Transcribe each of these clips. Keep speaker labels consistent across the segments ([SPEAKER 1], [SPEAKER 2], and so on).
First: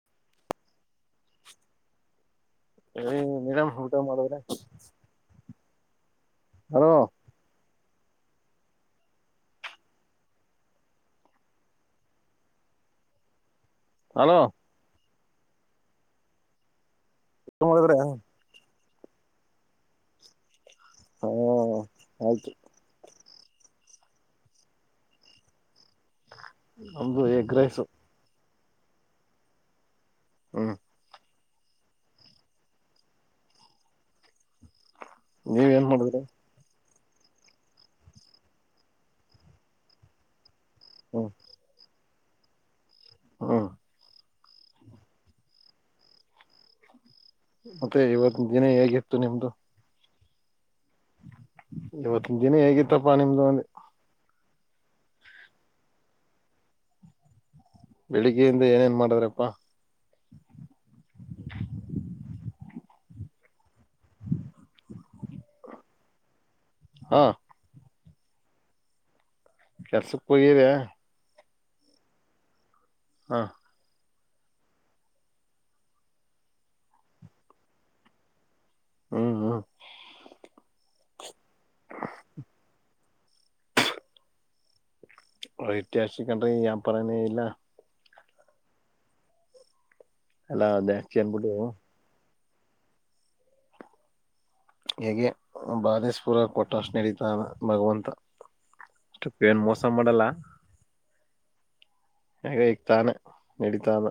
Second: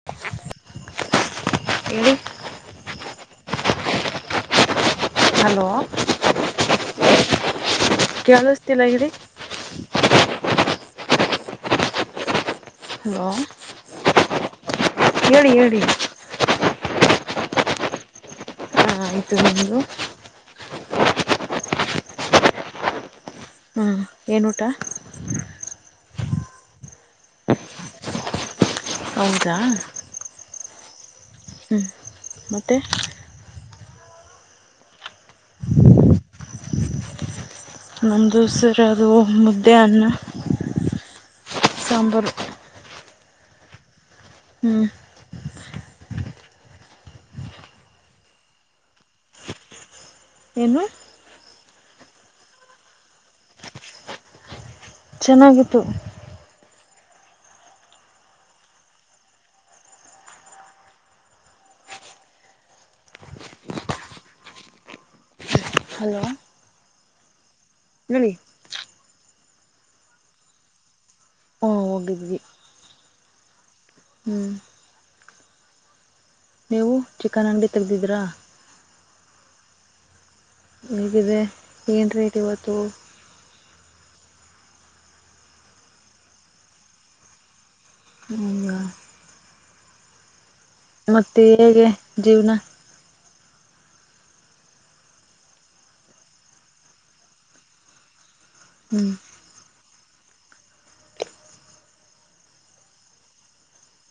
[SPEAKER 1] [inaudible] [unintelligible]
[SPEAKER 2] ಏಲಿ madam ಊಟ ಮಾಡದ್ರ ಆಯ್ತು
[SPEAKER 1] ಹಲೋ
[SPEAKER 2] ಹಲೋ
[SPEAKER 1] [unintelligible] ಹಲೋ
[SPEAKER 2] ಹಲೋ
[SPEAKER 1] ಹೇಳಿ ಹೇಳಿ
[SPEAKER 2] [unintelligible] ಮಾಡಿದ್ರ ಹೆಂಗ
[SPEAKER 1] ಹಾ ಆಯ್ತು ನಿಂದು
[SPEAKER 2] ಹೂ ಆಯ್ತು
[SPEAKER 1] ಹಾ ಏನ್ ಊಟಾ
[SPEAKER 2] ನಮು ಎಗ್ ರೈಸು
[SPEAKER 1] ಹೌದಾ
[SPEAKER 2] ಹ್ಞ
[SPEAKER 1] ಹ್ಞ ಮತ್ತೆ
[SPEAKER 2] ನೀವ ಏನ್ ಮಾಡಿದ್ರಿ
[SPEAKER 1] ನಮ್ಮದು ಸರ್ ಅದು ಮುದ್ದೆ ಅನ್ನಾ
[SPEAKER 2] ಹಾ
[SPEAKER 1] ಸಾಂಬಾರು
[SPEAKER 2] ಹಾ
[SPEAKER 1] ಹ್ಮ್
[SPEAKER 2] ಮತ್ತೆ ಇವತ್ ದಿನ ಹೇಗಿತ್ತು ನಿಮ್ದು
[SPEAKER 1] ಏನು
[SPEAKER 2] ಇವತ್ತ ದಿನ ಹೇಗಿತ್ತಪ್ಪಾ ನಿಮ್ದು ಅಂದೆ
[SPEAKER 1] ಚೆನ್ನಾಗಿತ್ತು
[SPEAKER 2] ಬೆಳಿಗ್ಗೆಯಿಂದ ಏನೇನ್ ಮಾಡಿದ್ರಪ್ಪಾ
[SPEAKER 1] ಹಲೋ
[SPEAKER 2] ಹಾ,
[SPEAKER 1] ಹೇಳಿ
[SPEAKER 2] ಕೆಲ್ಸಕ್ ಹೋಗಿದ್ಯಾ.
[SPEAKER 1] ಹ ಹೋಗಿದ್ವಿ.
[SPEAKER 2] ಹಾ,
[SPEAKER 1] ಹ್ಮ್. ನೀವು ಚಿಕನ್ ಅಂಗಡಿ ತೆಗ್ದಿದ್ರಾ.
[SPEAKER 2] ಹ್ಮ್, ಹ್ಮ್
[SPEAKER 1] ಹೀಗಿದೆ ಏನು ರೇಟ್ ಇವತ್ತು.
[SPEAKER 2] ರೇಟ್ ಜಾಸ್ತಿ ಕಣ್ರೀ ವ್ಯಾಪರನೇ ಇಲ್ಲ.
[SPEAKER 1] ಹಂಗ.
[SPEAKER 2] ಹಲೊ ಅದೇ
[SPEAKER 1] ಮತ್ತೆ ಹೇಗೆ ಜೀವನಾ,
[SPEAKER 2] ಹೀಗೆ ಬಾದೇಶ್ವರ ಕೊಟ್ಟ ಅಷ್ಟ್ ನಡೀತಾ ಇದೆ ಭಗವಂತ.
[SPEAKER 1] ಹ್ಮ್.
[SPEAKER 2] ಏನ್ ಮೋಸ ಮಾಡಲ್ಲಾ. ಹೇಗ್ ತಾನೇ ನಡೀತಾದ.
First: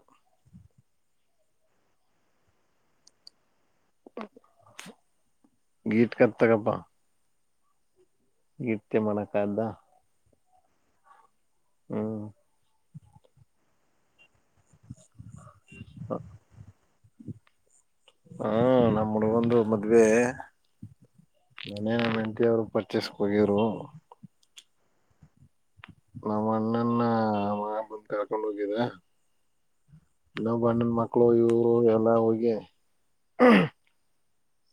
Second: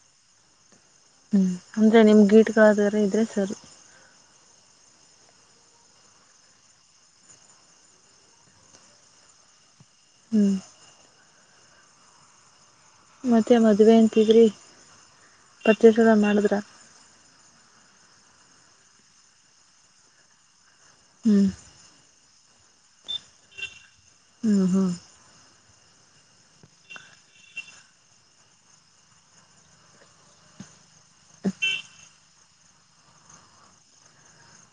[SPEAKER 1] ಹ್ಮ್ ಅಂದ್ರೆ ನಿಮ್ ಗೀಟ್ಗಳಾದಾರೆ ಇದ್ರೆ ಸರಿ.
[SPEAKER 2] [unintelligible] [unintelligible] ಮಾಡಕಾದಾ
[SPEAKER 1] ಹ್ಮ್.
[SPEAKER 2] ಹಾ.
[SPEAKER 1] ಮತ್ತೆ ಮದುವೆ ಅಂತಿದ್ರಿ ಪರ್ಚಸ್ ಎಲ್ಲಾ ಮಾಡಿದ್ರ.
[SPEAKER 2] ಹಾ ನಮ್ಮ ಹುಡುಗನಂದು ಮದುವೆ.
[SPEAKER 1] ಹ್ಮ.
[SPEAKER 2] ಮನೆಯ ಹೆಂಡತಿವರು ಪರ್ಚೆಸ್ ಹೋಗಿರು,
[SPEAKER 1] ಹ್ಮ್, ಹ್ಮ
[SPEAKER 2] ನಮ್ಮ ಅಣ್ಣನ್ನ ಬಂದ ಕರ್ಕೊಂಡ್ ಹೋಗಿದಾ ಇನ್ನೊಬ್ಬ ಅಣ್ಣನ ಮಕ್ಕಳು ಇವರು ಎಲ್ಲಾ ಹೋಗಿ,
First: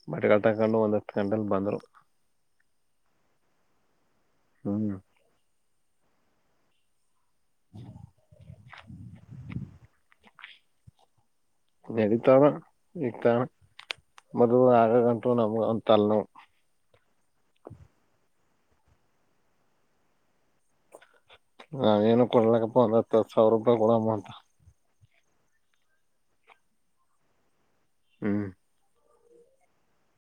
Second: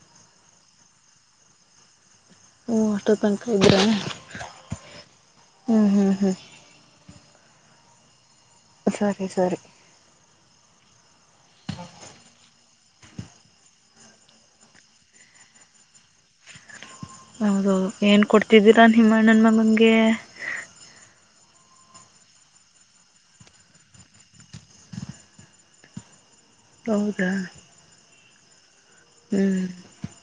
[SPEAKER 2] [unintelligible] ತಗೊಂಡು ಒಂದು ಹತ್ತು ಗಂಟಗೆ ಬಂದರು.
[SPEAKER 1] ಓ ಅಷ್ಟೋ ತನಕ ಇದ್ರ.
[SPEAKER 2] ಹ್ಮ.
[SPEAKER 1] ಹ್ಮ್, ಹ್ಮ್, ಹ್ಮ್
[SPEAKER 2] [inaudible]
[SPEAKER 1] ಸರಿ, ಸರಿ
[SPEAKER 2] [unintelligible]
[SPEAKER 1] ಹೌದು ಏನ್ ಕೊಡ್ತಿದ್ದೀರಾ ನಿಮ್ಮಣ್ಣನ್ ಮಗನ್ಗೆ.
[SPEAKER 2] ನಾವೇಏನು ಕೊಡ್ಲಕ್ಕಪ್ಪ ಒಂದ ಹತ್ತು ಸಾವಿರ ರೂಪಾಯಿ ಕೂಡ ಅಮೌಂಟ್.
[SPEAKER 1] ಹೌದಾ,
[SPEAKER 2] ಹ್ಮ್,
[SPEAKER 1] ಹ್ಮ್,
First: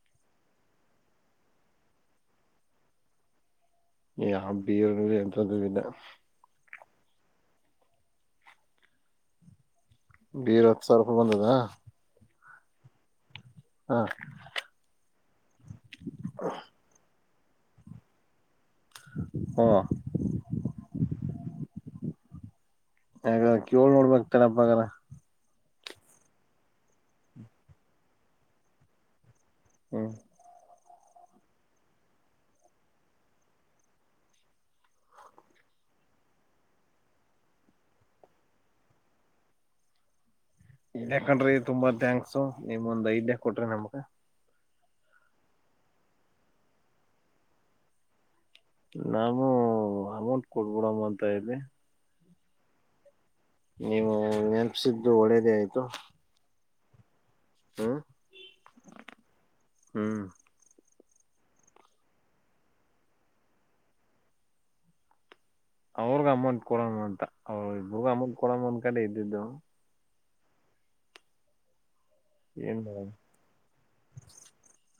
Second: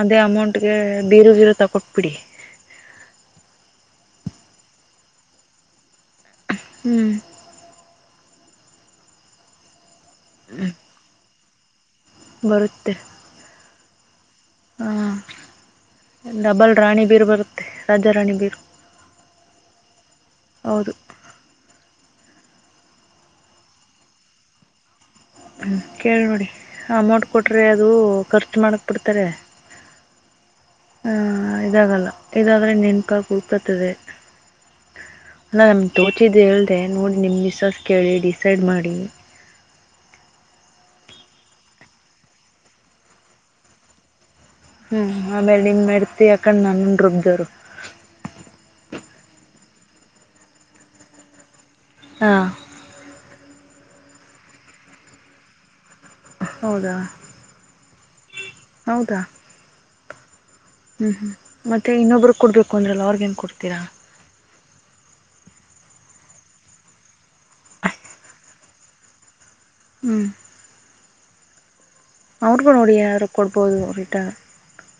[SPEAKER 1] ಅದೇ ಅಮೌಂಟ್ ಗೆ ಬೇರೆದೇನೋ ತಕೊಟ್ಬಿಡಿ.
[SPEAKER 2] ಯಾ ಬೇರೆ ಯ್ತದ್ದು ಇಲ್ಲ.
[SPEAKER 1] ಹ್ಮ.
[SPEAKER 2] ಬೇರ ಹತ್ತು ಸಾವಿರ ರೂಪಾಯಿ ಬಂದದಾ,
[SPEAKER 1] ಬರುತ್ತೆ,
[SPEAKER 2] ಹಾ
[SPEAKER 1] ಹಾಂ ಡಬಲ್ ರಾಣಿ ಬೀರು ಬರುತ್ತೆ ರಾಜ ರಾಣಿ ಬೀರು
[SPEAKER 2] ಹ್ಮ
[SPEAKER 1] ಹೌದು
[SPEAKER 2] ಯ ಕೇಳಳ್ ನೋಡ್ಬಕ್ತಾರಪ್ಪಗಾರ
[SPEAKER 1] ಕೇಳಿ ನೋಡಿ ಅಮೌಂಟ್ ಕೊಟ್ರೆ ಅದು ಖರ್ಚು ಮಾಡಕ್ ಬಿಡ್ತಾರೆ
[SPEAKER 2] ಹ್ಮ್
[SPEAKER 1] ಆ ಇದಾಗಲ್ಲ ಇದಾದ್ರೆ ನೆನ್ಪಾ ಕೂತ್ಕತದೆ ಅಲ್ಲ ನಮ್ಮ ತೋಚಿದ್ದ ಹೇಳಿದೆೆ ನೋಡಿ ನಿಮ್ಮ ವಿಶ್ವಾಸ ಕೇಳಿ ಡಿಸೈಡ್ ಮಾಡಿ
[SPEAKER 2] ಇನ್ ಯಾಕ್ರಿ ತುಂಬಾ ಥ್ಯಾಂಕ್ಸ್ಮ್ ಒಂದ್ಐದ್ಯ ಕೊಟ್ರಿ ನಮ್ಗ
[SPEAKER 1] ಹ್ಮ್ ಆಮೇಲೆ ನಿನ್ ಮೆಡ್ತಿ ಯಾಕೊಂಡ್ ನನ್ನ ರುಬ್ವರು
[SPEAKER 2] ನಾನು ಅಮೌಂಟ್ ಕೊಡ್ಬಿಡಮ್ಮ ಅಂತ ಇವಿ
[SPEAKER 1] ಹಾಂ
[SPEAKER 2] ನೀವು ನೆನಪಸಿದ್ದು ಒಳ್ಳೇದೇ ಆಯ್ತು
[SPEAKER 1] ಹೌದಾ
[SPEAKER 2] ಹ್ಮ
[SPEAKER 1] ಹೌದಾ
[SPEAKER 2] ಹ್ಮ್
[SPEAKER 1] ಹ್ಞೂ ಹ್ಞೂ ಮತ್ತ ಇಬ್ಬರು ಕೊಡಬೇಕು ಅಂದ್ರಲ್ಲ ಅವ್ರಗ ಏನು ಕೊಡ್ತೀರಾ
[SPEAKER 2] ಅವ್ರಗ್ ಅಮಂಟ್ ಕೊಡಣ ಅಂತ ಅವ್ರ ಇಬಗ್ ಅಮಂಟ್ ಕೊಡ ಅಂದ್ ಕಡೆ ಇದ್ದಿದ್ದು
[SPEAKER 1] ಹ್ಮ ಅವ್ರಿಗೂ
[SPEAKER 2] ಏನ್
[SPEAKER 1] ನೋಡಿ ಏನಾದರರು ಕೊಡ್ಬೋದು ರಿಟ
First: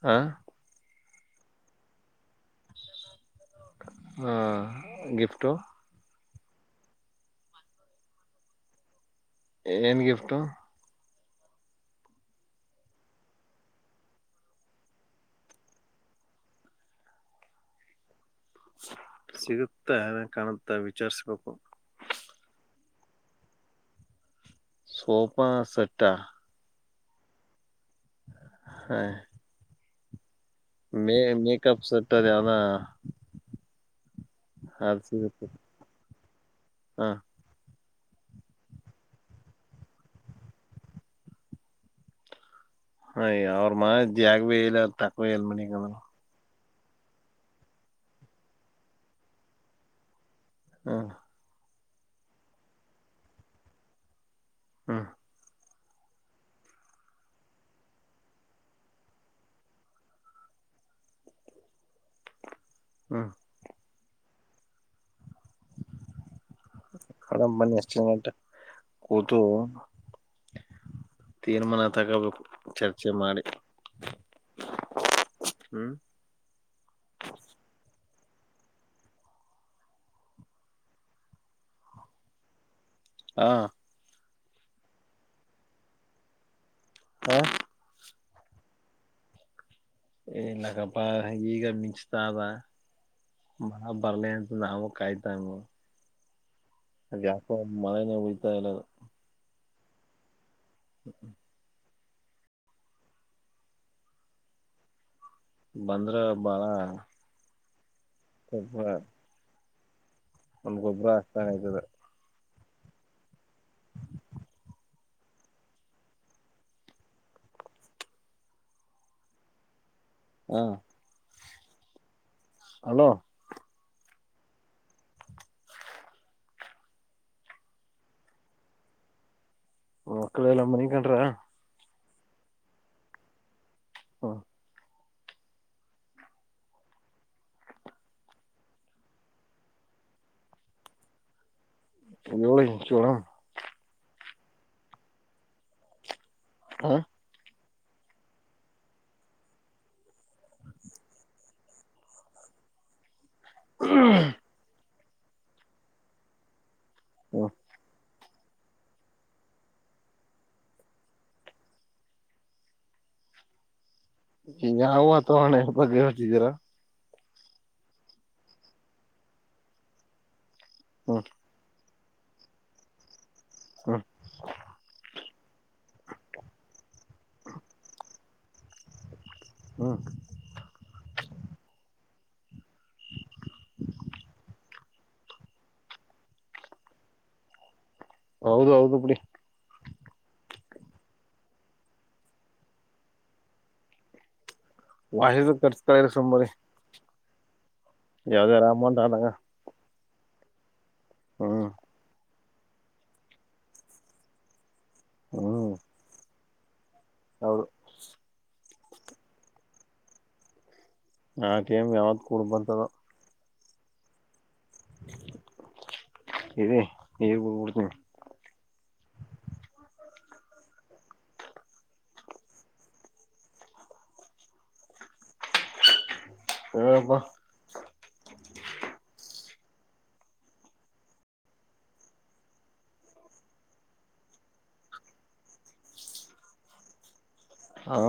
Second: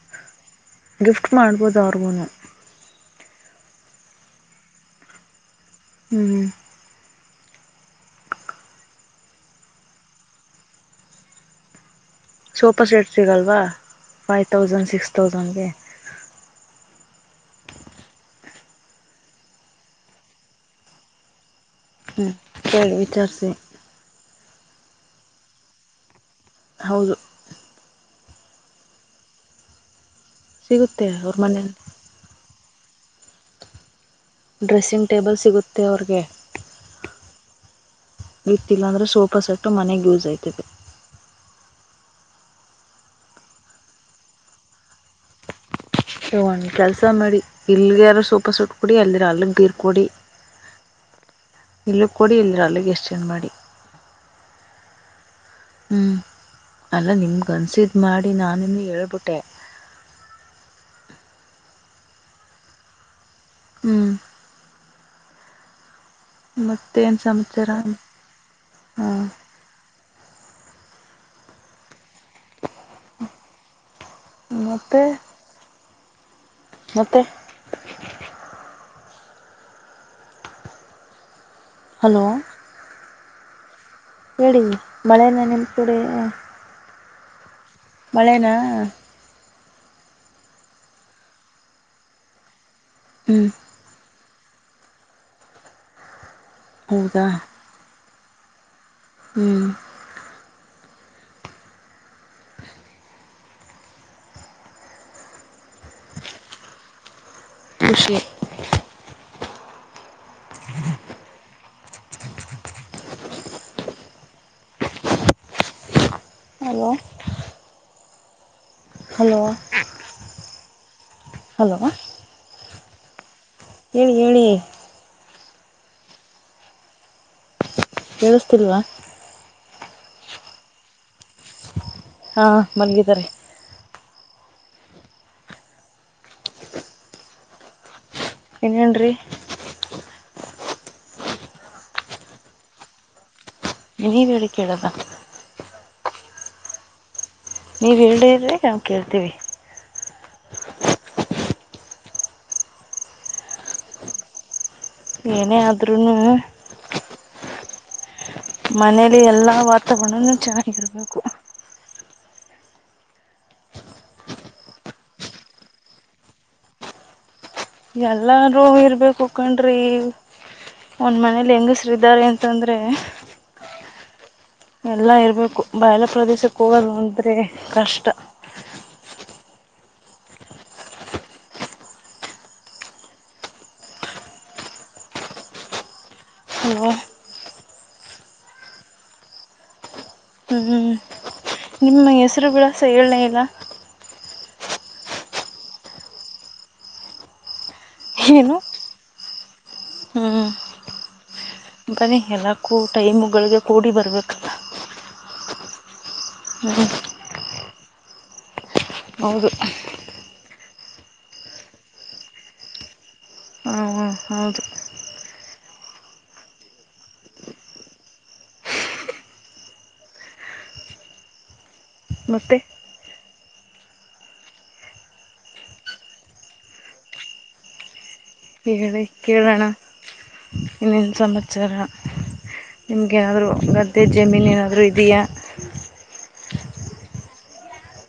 [SPEAKER 2] ಹಾ
[SPEAKER 1] ಗಿಫ್ಟ್ ಮಾಡ್ಬೋದು ಅವ್ರಿಗೂನು
[SPEAKER 2] ಹಾ ಗಿಫ್ಟು
[SPEAKER 1] ಹ್ಮ್ ಹ್ಮ
[SPEAKER 2] ಏನು ಗಿಫ್ಟು
[SPEAKER 1] ಸೂಪರ್ ಸೆಟ್ ಸಿಗಲ್ವಾ ಫೈ ತೌಸಂಡ್ ಸಿಕ್ಸ್ ತೌಸಂಡ್ಗೆ
[SPEAKER 2] ಸಿಗುತ್ತಾ ಕಾಣುತ್ತಾ ವಿಚಾರ್ಸಬೇಕು
[SPEAKER 1] ಹ್ಞ ಚ ವಿಚಾರ ಸ
[SPEAKER 2] ಸೊಪಾ ಸಟ
[SPEAKER 1] ಹೌದು
[SPEAKER 2] ಹಾ ಮ
[SPEAKER 1] ಸಿಗುತ್ತೆ ಅವ್ರ ಮನೇಲಿ
[SPEAKER 2] ಮೆಕಪ್ ಸೆಟರೆ ಆಾನ
[SPEAKER 1] ಡ್ರೆಸ್ಸಿಂಗ್ ಟೇಬಲ್ ಸಿಗುತ್ತೆ ಅವ್ರಿಗೆ
[SPEAKER 2] ಹಾ
[SPEAKER 1] ಇರ್ತ್ತಿಲ್ಲ ಅಂದ್ರೆ ಸೋಫಾ ಸೆಟ್ಟು ಮನೆಗ್ ಯೂಸ್ ಆಯ್ತದೆ
[SPEAKER 2] ಹ ಅವ್ರ ಮಾ ಜಾಗ ಭೇ ಇಲ್ಲ ತಕ್ವೇ ಇಲ್ ಮಗಂದ್ರರು
[SPEAKER 1] ಸ ಒಂದು ಕೆಲಸ ಮಾಡಿ ಇಲ್ಲಿಗೆ ಯಾರು ಸೂಪರ್ ಸುಟ್ಟ ಕೊಡಿ ಅಲ್ಲಿದಿರೋ ಅಲ್ಲಿಗೆ ಬೀರ್ ಕೊಡಿ
[SPEAKER 2] ಹಾ
[SPEAKER 1] ಇಲ್ಲಿ ಕೊಡಿ ಇಲ್ ಅಲ್ಲಿಗೆ ಎಸ್ ಚೇಂಜ್ ಮಾಡಿ
[SPEAKER 2] ಹಾಂ
[SPEAKER 1] ಹ್ಞೂ ಅಲ್ಲ ನಿಮ್ ಕನ್ಸಿದು ಮಾಡಿ ನಾನು ನಿಮಗೆ ಹೇಳ್ಬಿಟ್ಟೆ
[SPEAKER 2] ಹಾ
[SPEAKER 1] ಹ್ಮ್ ಮತ್ತೇನು
[SPEAKER 2] ಕಡ
[SPEAKER 1] ಸಮಾಚಾರ
[SPEAKER 2] ಬನ್ನಿ ಅಷ್ಟಂಟ
[SPEAKER 1] ಹಾಂ
[SPEAKER 2] ಕೂತು ತೀರ್ಮಾನ ತಗೋಬೇಕು ಚರ್ಚೆ ಮಾಡಿ.
[SPEAKER 1] ಮತ್ತೆ.
[SPEAKER 2] ಹು
[SPEAKER 1] ಮತ್ತೆ. ಹಲೋ.
[SPEAKER 2] ಹಾ.
[SPEAKER 1] ಹೇಳಿ ಮಳೆನಾ ನಿಮ್ಮ ಕಡೆ.
[SPEAKER 2] ಆ
[SPEAKER 1] ಮಳೆ ನಾ
[SPEAKER 2] ಇನ್ನ ಕಪ್ಪ ಈಗ ಮಿಂಚ್ತಾತಾಯಿದ.
[SPEAKER 1] ಹು
[SPEAKER 2] ಮಗಾ ಬರ್ಲಿ ಅಂತೇಳಿ ಅವ್ವಾ ಕಾಯತ್ತಾರ್ಬೇಕು. ಅದ
[SPEAKER 1] ಹೌದಾ
[SPEAKER 2] ಯಾಕೊ ಮಳೆನೆ ಉಯ್ತಾ ಇಲ್ಲಾ.
[SPEAKER 1] ಹಾ
[SPEAKER 2] ಹು ಬಂದ್ರ ಬಾಳ.
[SPEAKER 1] ಮುಷಿ
[SPEAKER 2] ಪಪ್ಪಾ ಒಂದ ಗೊಬ್ಬರಾ ಆಕ್ತಾ ಆಗೆದ.
[SPEAKER 1] Hello hello.
[SPEAKER 2] ಹಾ
[SPEAKER 1] ಹಲೋ
[SPEAKER 2] ಹಾ ಹಲೋ
[SPEAKER 1] ಹೇಳಿ ಹೇಳಿ. ಕೇಳಸ್ತಿಲ್ವಾ.
[SPEAKER 2] ಮಕ್ಕಳೆಲ್ಲಾ ಮನಿಕೊಂಡ್ರಾ.
[SPEAKER 1] ಹಾ ಮಲ್ಗಿದಾರೆ.
[SPEAKER 2] ಪ್ಚ್ ಹು
[SPEAKER 1] ಏನ್ ಹೇಳಡ್ರಿ.
[SPEAKER 2] ನೀವು ಚೋಳಾ
[SPEAKER 1] ನೀವಿ ಹೇಳದ ಕೇಳೋದಾ
[SPEAKER 2] ಆ
[SPEAKER 1] ನೀವ್ ಇಲ್ಲೆ ಇದ್ರೆ ನಾವ ಕೇಳ್ತೀವಿ.
[SPEAKER 2] ಹಾ ಕೇಳಿ ಕೋಹ್ಹ್ಹ್
[SPEAKER 1] ಏನೇ ಆದ್ರುನು.
[SPEAKER 2] ಹು
[SPEAKER 1] ಮನೇಲಿ ಎಲ್ಲಾ ವಾತಾವರನಾನು ಚೆನ್ನಾಗಿರ್ಬೇಕು.
[SPEAKER 2] ಈಗಾ ಅವ ವಾತಾವರಣ ಇದರಬಗ್ಗೆ ಹೇಳ್ತಿದ್ದೀರಾ.
[SPEAKER 1] ಎಲ್ಲೂರು ಇರ್ಬೇಕುಕಂಡ್ರಿ ಒಂದ್
[SPEAKER 2] ಹ್ಮ್
[SPEAKER 1] ಮನೇಲಿ ಹೆಂಗಸ್. ಇದ್ದಾರೆ ಅಂತಂದ್ರೆ.
[SPEAKER 2] ಕರೆಕ್ಟ್
[SPEAKER 1] ಎಲ್ಲಾ ಇರ್ಬೇಕು ಬಯಲ ಪ್ರದೇಶಕ್ಕೆ ಹೋಗದು ಅಂದ್ರೆ ಕಷ್ಟಾ.
[SPEAKER 2] ಹಾ ಟಕ್ ಟಕ್
[SPEAKER 1] ಯವ್ವ
[SPEAKER 2] ಹೌದು ಹೌದು ಬಿಡಿ.
[SPEAKER 1] ಹ್ಮ್ ನಿಮ್ಮ ಹೆಸರುಗಳ ಸೈರಣೆ ಇಲ್ಲ.
[SPEAKER 2] ಒಳೆದು ತರಿಸ್ತಾ ಇರಿ ಸುಮ್ಮನೆ. ಯಾವ್ದರ ಅಮೌಂಟ್ ಅದಾಗ.
[SPEAKER 1] ಹ್ಮ್
[SPEAKER 2] ಹ್ಮ್
[SPEAKER 1] ಬನ್ನಿ ಎಲ್ಲಕ್ಕೂ ಟೈಮು ಗಳಿಗೆ ಕೂಡಿ ಬರ್ಬೇಕು.
[SPEAKER 2] ಹ್ಮ್
[SPEAKER 1] ಹ್ಮ
[SPEAKER 2] ವೌದು
[SPEAKER 1] ಹೌದು
[SPEAKER 2] ಆ ಟೈಮ್ ಯಾವತ್ ಕೂಡ್ ಬಂತದೋ.
[SPEAKER 1] ಅವ ಹೌದು
[SPEAKER 2] ಇರಿ ಈಗ ಹೋಗ್ಬಿಡ್ತೀನಿ.
[SPEAKER 1] ಮತ್ತೆ
[SPEAKER 2] ಹಳ್ಬ
[SPEAKER 1] ಹೇಳಿ ಕೇಳೋಣ ಇನ್ನೇನ್ ಸಮಾಚಾರ. ನಿಮ್ಗೇಏನಾದ್ರು ಗದ್ದೆ ಜಮೀನು ಏನಾದ್ರು ಇದೆಯಾ.
[SPEAKER 2] ಹಾ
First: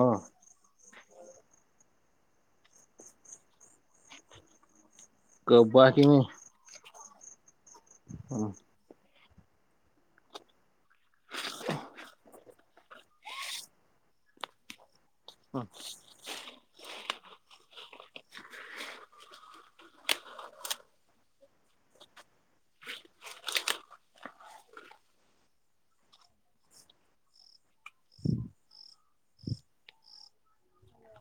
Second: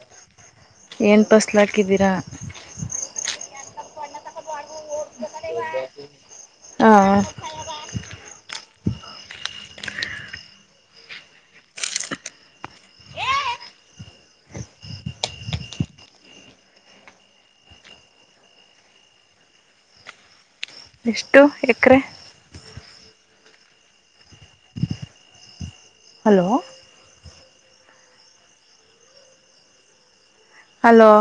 [SPEAKER 1] ಏನ್ ಫಸ್ಲ್ ಹಾಕಿದ್ದೀರಾ.
[SPEAKER 2] ಕಬ್ಬ ಹಾಕೀನಿ
[SPEAKER 1] ಹಾ
[SPEAKER 2] ಹ್ಮ ಹಾ
[SPEAKER 1] ಎಷ್ಟು ಎಕರೆ. Hello hello